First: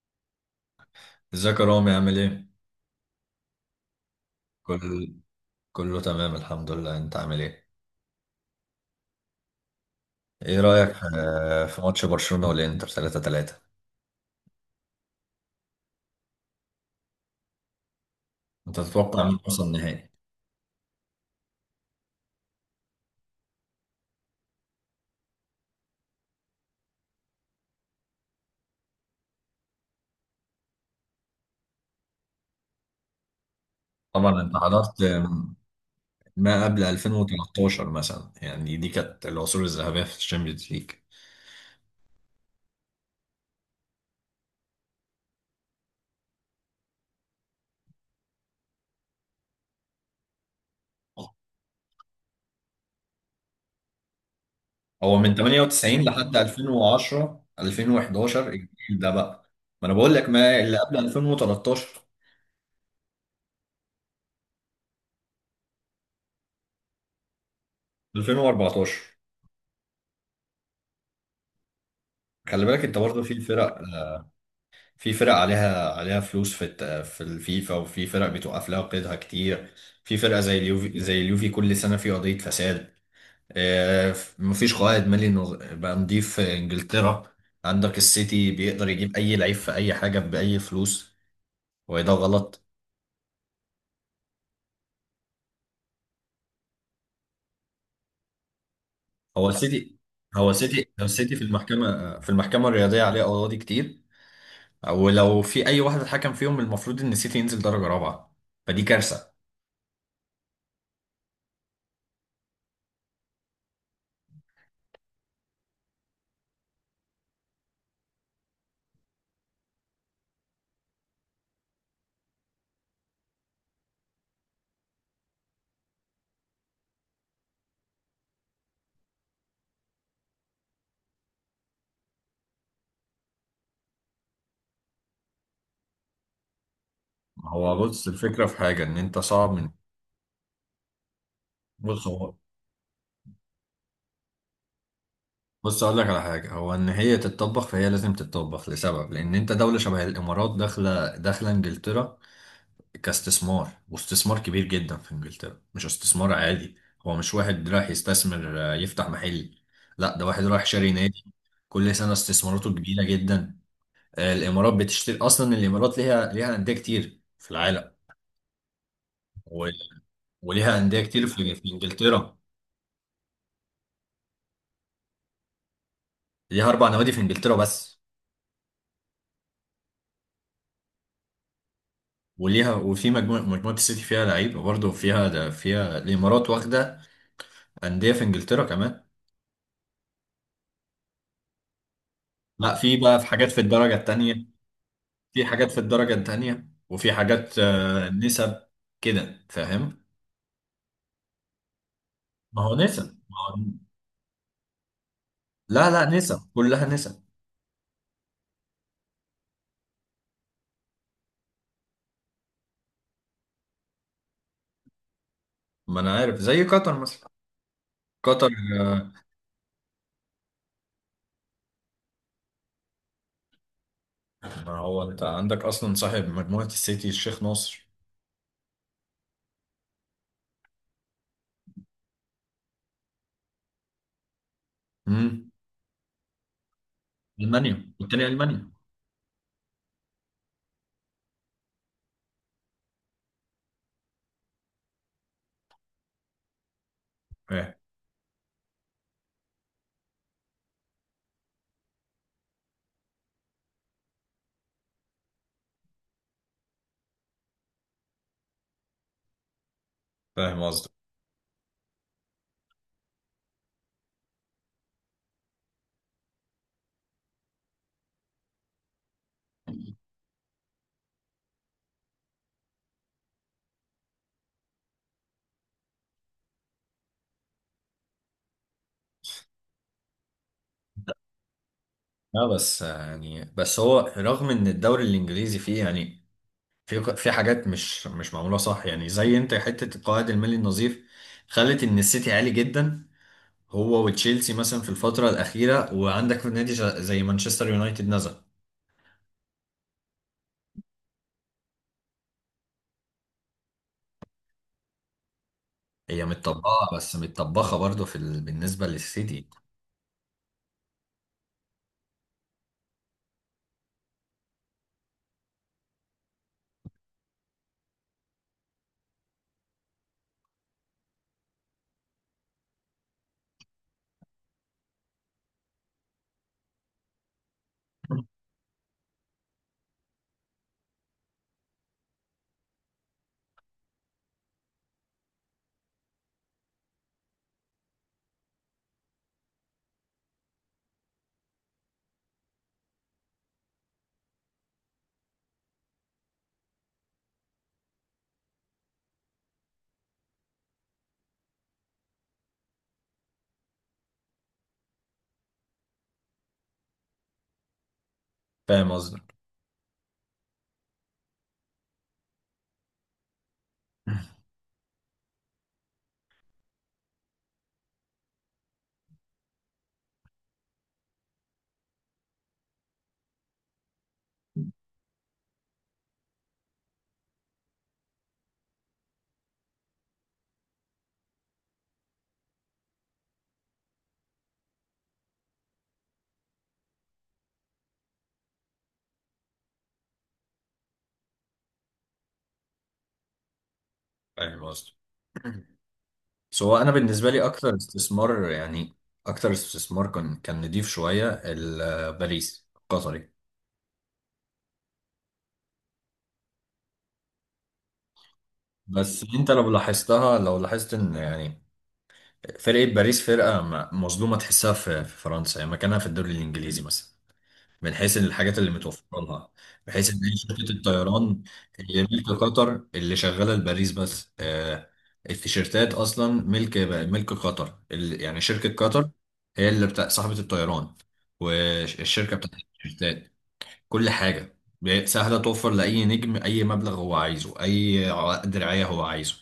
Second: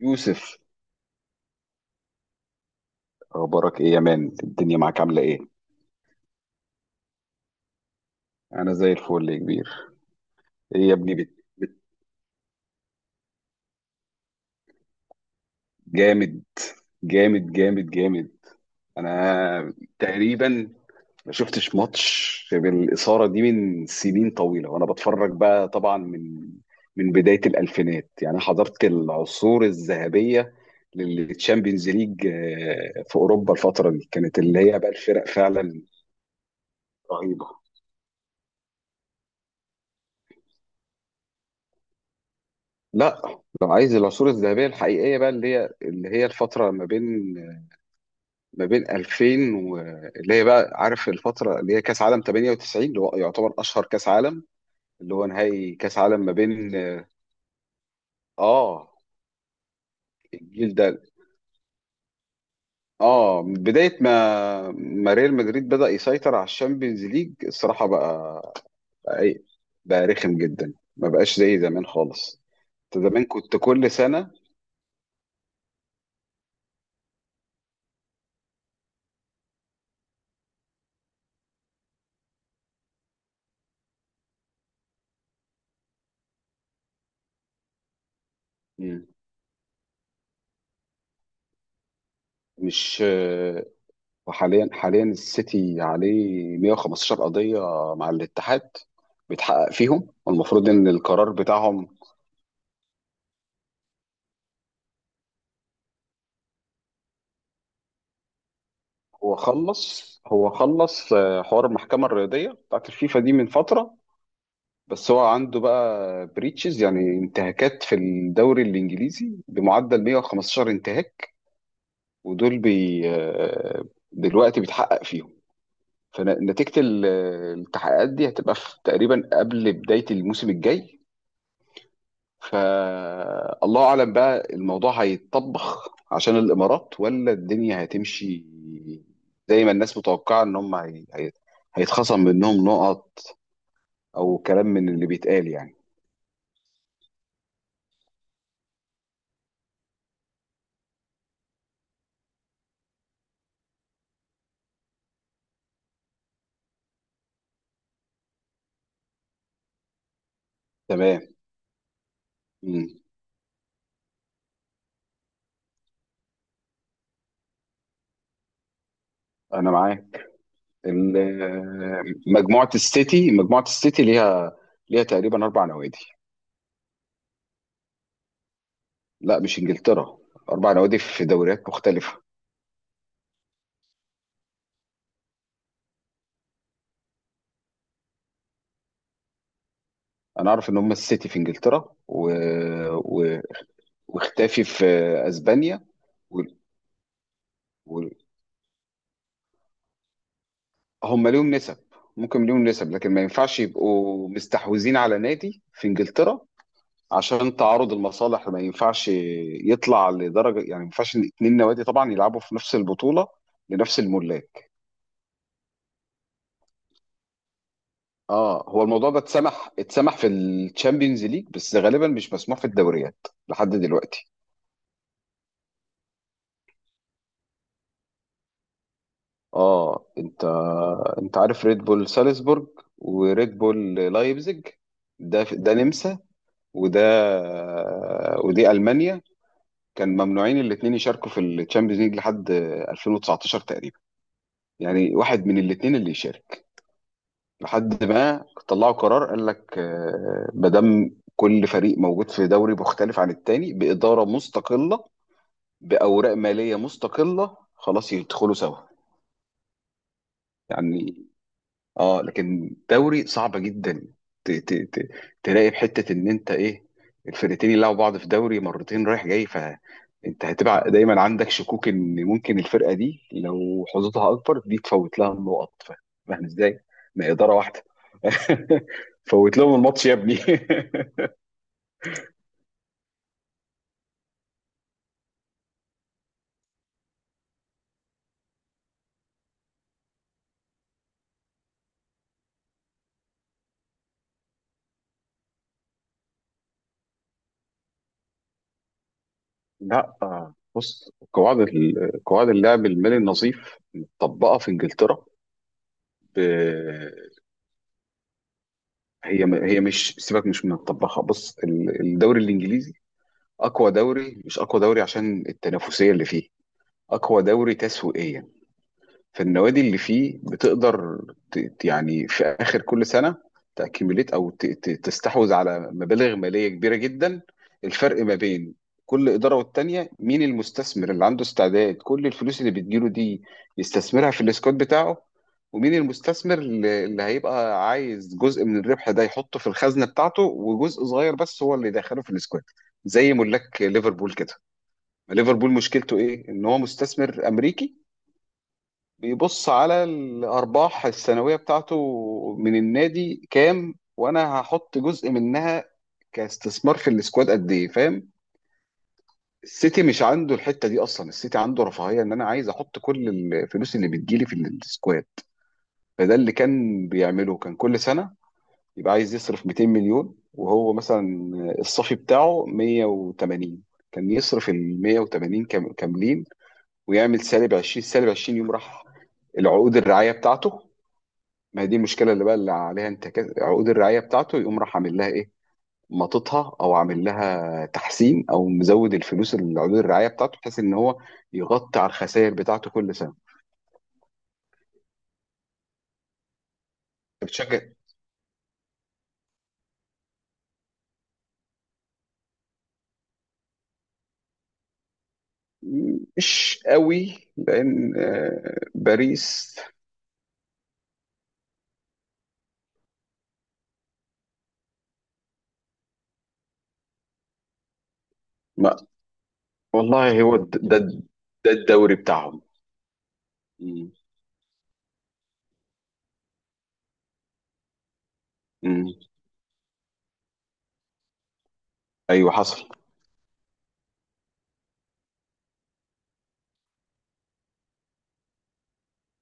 يوسف، ازيك يا رامي عامل ايه؟ اخبارك ايه يا مان؟ الدنيا معاك كل عامله ايه؟ كله تمام الحمد لله، انت عامل ايه؟ انا زي الفل يا كبير. ايه ايه رأيك يا في ابني بت... في ماتش برشلونة والانتر 3-3؟ جامد جامد جامد جامد. انت تتوقع مين يوصل انا النهائي؟ تقريبا ما شفتش ماتش بالاثاره دي من سنين طويله، وانا بتفرج بقى طبعا من بدايه الالفينات، يعني حضرت العصور الذهبيه للتشامبيونز ليج، في اوروبا. الفتره دي كانت طبعا انت اللي هي بقى حضرت الفرق فعلا ما قبل رهيبه. 2013 مثلا، يعني دي كانت العصور الذهبية في الشامبيونز ليج. لا، لو عايز العصور الذهبية الحقيقية بقى اللي هي الفترة ما بين 2000 و... اللي هي بقى عارف الفترة اللي هي كأس عالم 98، اللي هو يعتبر أشهر كأس عالم، اللي هو هو من نهائي كأس 98 عالم ما لحد بين 2010 2011 آه الجيل ده بقى. ما انا بقول لك ما الجيل اللي قبل ده. 2013 من بداية ما ريال مدريد بدأ يسيطر على الشامبيونز ليج الصراحة 2014. إيه؟ بقى رخم جدا، ما بقاش زي زمان خالص. خلي بالك انت أنت برضه زمان في كنت فرق، كل سنة. في فرق عليها فلوس في في الفيفا، وفي فرق بتوقف لها قيدها كتير. في فرقة زي اليوفي، زي اليوفي كل سنة في قضية فساد. مفيش قائد مالي بقى نضيف في انجلترا. عندك السيتي بيقدر مم. يجيب اي لعيب في اي حاجة بأي فلوس، وده غلط. مش وحاليا السيتي عليه 115 قضية مع الاتحاد، هو بيتحقق السيتي فيهم، هو والمفروض ان السيتي هو القرار السيتي في بتاعهم. المحكمة الرياضية عليه قواضي كتير، ولو في اي واحد اتحكم فيهم المفروض ان السيتي ينزل درجة رابعة، فدي كارثة. هو خلص حوار المحكمة الرياضية بتاعت الفيفا دي من فترة. بس هو عنده بقى بريتشز، يعني انتهاكات في الدوري الانجليزي بمعدل 115 انتهاك، ودول بي دلوقتي بيتحقق فيهم. فنتيجة التحقيقات دي هتبقى في تقريبا قبل بداية الموسم الجاي. فالله اعلم بقى الموضوع هيتطبخ عشان الامارات، ولا هو الدنيا بص، هتمشي الفكرة في حاجة ان انت صعب زي من، ما الناس متوقعه ان هم بص هيتخصم هو، منهم نقط، او كلام من اللي بيتقال يعني. بص اقول لك على حاجه. هو ان هي تتطبخ فهي لازم تتطبخ لسبب، لان انت دوله شبه الامارات داخله انجلترا كاستثمار، واستثمار كبير جدا في انجلترا، مش استثمار عادي. هو مش واحد رايح يستثمر يفتح محل، لا ده واحد رايح شاري تمام. نادي. كل سنه استثماراته مم. كبيره جدا. الامارات بتشتري اصلا، الامارات ليها انديه كتير في العالم، و- انا معاك. وليها انديه كتير في انجلترا. مجموعه السيتي ليها تقريبا اربع نوادي. ليها اربع نوادي في انجلترا بس. لا مش انجلترا، اربع نوادي في دوريات مختلفه. وليها، وفي مجموعة السيتي فيها لعيبة برضه، فيها ده، فيها الإمارات واخدة أندية في إنجلترا كمان. انا اعرف ان هم السيتي في انجلترا و... لا، في بقى في و... حاجات في الدرجة التانية، واختافي في في حاجات في اسبانيا الدرجة التانية، وفي حاجات وال- نسب كده فاهم. هم ليهم نسب. ممكن ما ليهم هو نسب، لكن نسب، ما ما هو، ينفعش يبقوا مستحوذين على نادي في لا نسب، انجلترا كلها نسب. عشان تعارض المصالح. ما ينفعش يطلع لدرجه يعني، ما ينفعش إن اتنين نوادي طبعا يلعبوا في نفس البطوله لنفس الملاك. ما أنا عارف زي قطر مثلا، قطر. اه، هو الموضوع آه، ده اتسمح في الشامبيونز ليج، بس غالبا مش مسموح في الدوريات لحد دلوقتي. ما هو أنت عندك أصلا صاحب مجموعة السيتي الشيخ ناصر. اه، انت عارف ريد بول سالزبورج وريد بول لايبزيج. ده امم ده نمسا، وده ألمانيا والتاني ألمانيا. ودي المانيا. كان ممنوعين الاثنين يشاركوا في الشامبيونز ليج لحد 2019 تقريبا، يعني واحد من الاثنين اللي يشارك. فاهم. لحد ما طلعوا قرار قال لك ما دام كل فريق موجود في دوري مختلف عن التاني بإدارة مستقلة، بأوراق مالية مستقلة، خلاص يدخلوا سوا فاهم قصدي. يعني. اه لكن دوري صعبه جدا. ت- ت- ت- تلاقي في حته ان انت ايه، الفرقتين يلعبوا بعض في دوري مرتين رايح جاي، فانت هتبقى دايما عندك شكوك ان ممكن الفرقه دي لو حظوظها اكبر دي تفوت لها النقط. فاهم ازاي؟ ما هي اداره واحده. فوت لهم الماتش يا ابني. لا بس يعني، بس هو رغم ان الدوري الانجليزي فيه يعني، في في حاجات مش معموله صح، يعني زي انت حته القواعد المالي النظيف خلت ان السيتي عالي جدا، هو وتشيلسي مثلا في الفتره الاخيره. وعندك في نادي زي مانشستر يونايتد نزل. لا بص قواعد قواعد اللعب المالي النظيف مطبقه في انجلترا. هي ب- متطبقه بس متطبخه برضه في ال... بالنسبه هي للسيتي. هي مش سيبك، مش من مطبقها. بص الدوري الانجليزي اقوى دوري، مش اقوى دوري عشان التنافسيه اللي فيه، اقوى دوري تسويقيا. فالنوادي اللي فيه بتقدر يعني في اخر كل سنه تاكيميليت، او تستحوذ على مبالغ ماليه كبيره جدا. الفرق ما بين كل اداره والتانيه، مين المستثمر اللي عنده استعداد كل الفلوس اللي بتجيله دي يستثمرها في الاسكواد بتاعه، ومين المستثمر اللي هيبقى عايز جزء من الربح ده يحطه في الخزنه بتاعته، وجزء صغير بس هو اللي يدخله في الاسكواد، زي ملاك ليفربول كده. ليفربول مشكلته ايه؟ ان هو مستثمر امريكي، بيبص على الارباح السنويه بتاعته من النادي كام، وانا هحط جزء منها كاستثمار في السكواد قد ايه، فاهم؟ فاهم قصدي. السيتي مش عنده الحته دي اصلا. السيتي عنده رفاهيه ان انا عايز احط كل الفلوس اللي بتجيلي في السكواد. فده اللي كان بيعمله، كان كل سنه يبقى عايز يصرف 200 مليون، وهو مثلا الصافي بتاعه 180. كان يصرف ال 180 كاملين، ويعمل سالب 20 سالب 20. يوم راح العقود الرعايه بتاعته، ما هي دي المشكله اللي بقى اللي عليها انتكاس. عقود الرعايه بتاعته يقوم راح عامل لها ايه، مططها، او عامل لها تحسين، او مزود الفلوس اللي عقود الرعايه بتاعته، بحيث ان هو يغطي على الخسائر بتاعته كل سنه. فاهم قصدي. سو انا بالنسبه لي اكتر بتشجع؟ استثمار يعني، اكتر استثمار كان، نضيف شويه باريس القطري. مش قوي لان بس انت لو باريس لاحظتها، لو لاحظت ان يعني فرقه باريس فرقه مظلومه، تحسها في في فرنسا يعني مكانها في الدوري الانجليزي مثلا، من حيث الحاجات اللي ما متوفره لها، بحيث ان والله. هي هو شركه ده الطيران ده اللي الدوري ملك بتاعهم. قطر اللي شغاله لباريس مم. بس. التيشيرتات اصلا ملك، قطر يعني شركه مم. قطر، هي اللي بتاع صاحبه الطيران والشركه ايوه بتاعت حصل. التيشيرتات. كل حاجة سهلة، توفر لأي نجم أي مبلغ هو عايزه، أي عقد رعاية هو عايزه.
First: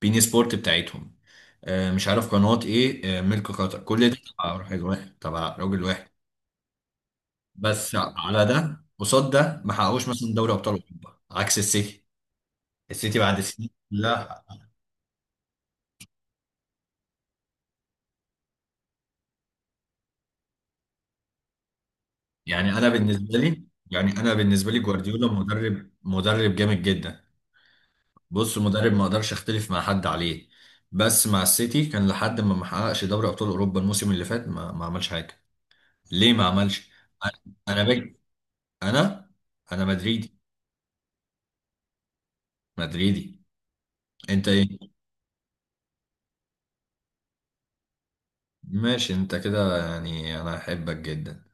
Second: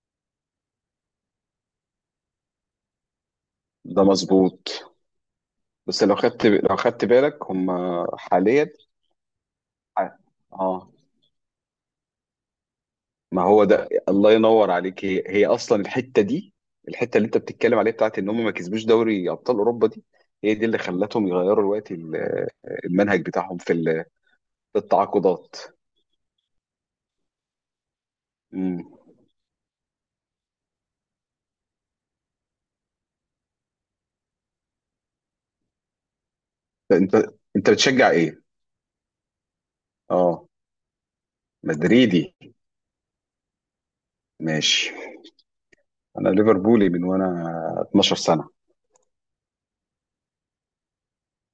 بين سبورت بتاعتهم، مش عارف قناة إيه، ملك قطر، ده كل ده تبع مظبوط. راجل واحد، تبع راجل بس واحد. لو خدت لو خدت بالك هم بس على حاليا. ده قصاد ده ما ح- حققوش مثلا دوري أبطال اه، أوروبا عكس السيتي. السيتي بعد ما هو سنين، ده الله لا. ينور عليك. هي اصلا الحته دي، الحته اللي انت بتتكلم عليها بتاعت ان هم ما كسبوش دوري ابطال اوروبا دي، هي دي اللي خلتهم يغيروا الوقت يعني أنا المنهج بالنسبة بتاعهم لي، في يعني أنا بالنسبة لي في جوارديولا التعاقدات. مدرب، مدرب جامد جدا. بص مم. مدرب ما اقدرش اختلف مع حد عليه، بس مع السيتي كان لحد ما حققش دوري ابطال اوروبا الموسم اللي فات، ما عملش حاجه. ليه ما عملش؟ انت انت انا بتشجع باجي، ايه؟ انا، مدريدي. اه. مدريدي. مدريدي. انت ايه؟ ماشي. انا ليفربولي من وانا 12 سنه. ماشي. انت كده يعني انا احبك جدا.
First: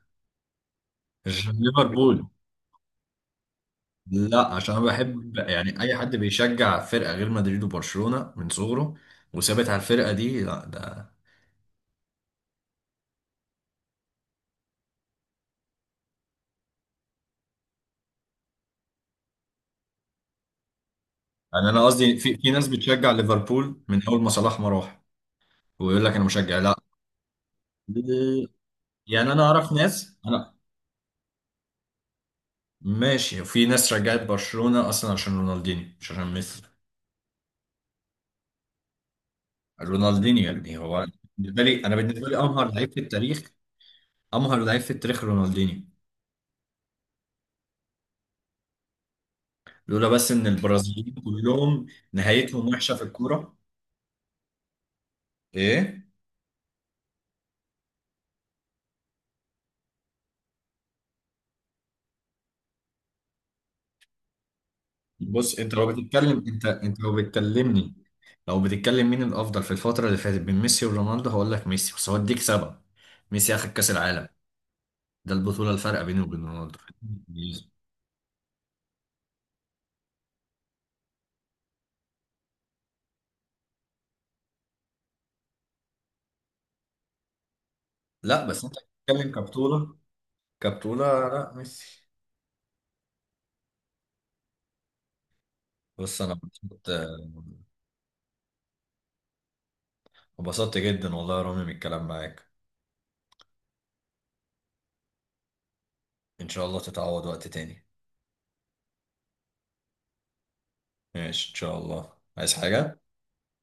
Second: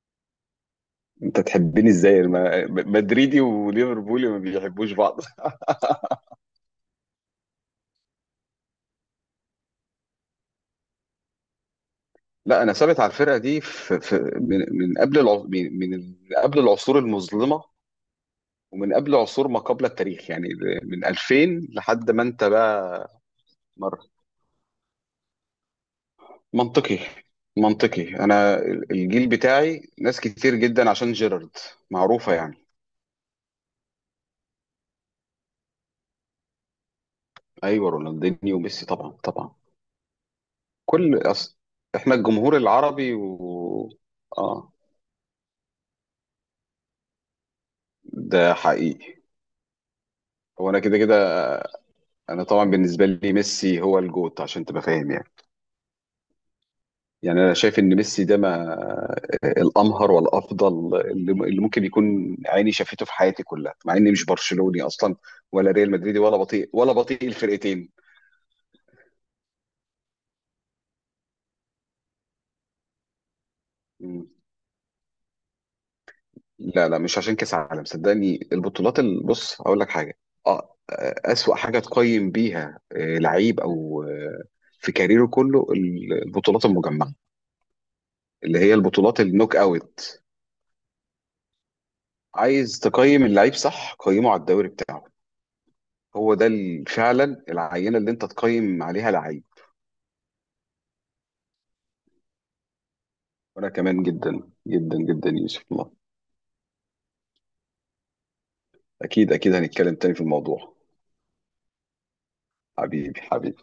انت عشان تحبني ازاي؟ ليفربول، مدريدي وليفربولي ما لا عشان انا بيحبوش بعض. بحب يعني اي حد بيشجع فرقه غير مدريد وبرشلونه من صغره وثابت على الفرقه دي، لا ده. لا، انا ثابت على الفرقه دي في من قبل من قبل العصور المظلمه، ومن قبل عصور ما قبل التاريخ، يعني من يعني 2000 انا لحد قصدي ما في انت في ناس بقى. بتشجع ليفربول مر. من اول ما صلاح ما راح، ويقول لك انا مشجع. منطقي، منطقي. لا، انا الجيل يعني انا اعرف بتاعي ناس، ناس انا، كتير جدا عشان جيرارد. معروفة يعني. ماشي. في ناس رجعت برشلونة اصلا عشان رونالدينيو، مش عشان ميسي. ايوه، رونالدينيو وميسي طبعا طبعا. رونالدينيو يعني هو، كل أص... بالنسبة لي، انا احنا بالنسبة لي الجمهور امهر لعيب في العربي، التاريخ. و امهر اه لعيب في التاريخ رونالدينيو، ده حقيقي. لولا بس ان هو انا كده البرازيليين كده، كلهم انا طبعا نهايتهم وحشة في بالنسبة لي الكورة. ميسي هو الجوت، عشان تبقى فاهم يعني. ايه. يعني انا شايف ان ميسي ده ما الامهر والافضل اللي ممكن يكون عيني شافته في حياتي كلها، مع اني مش برشلوني اصلا بص ولا انت لو ريال مدريدي، ولا بتتكلم، انت بطيء ولا انت لو بطيء الفرقتين. بتكلمني، لو بتتكلم مين الافضل في الفترة اللي فاتت بين ميسي ورونالدو هقول لك ميسي، بس هوديك سبب. ميسي اخد كاس العالم، مم. ده البطولة الفارقة بينه وبين رونالدو. لا لا، مش عشان كاس عالم. صدقني، البطولات بص هقول لك حاجه. اه. اسوأ حاجه تقيم بيها لعيب، او في كاريره كله البطولات المجمعه لا اللي بس انت هي البطولات بتتكلم النوك كبطولة، اوت. كبتونة لا ميسي. عايز تقيم اللعيب صح؟ قيمه على الدوري بتاعه. بص انا هو ده انبسطت، فعلا العينه اللي انت تقيم عليها لعيب. انبسطت جدا والله يا رامي من الكلام معاك. وانا كمان جدا جدا جدا، يوسف. الله. ان شاء الله تتعوض وقت تاني. اكيد اكيد هنتكلم تاني في الموضوع. ماشي ان شاء الله. عايز حاجة؟ حبيبي حبيبي.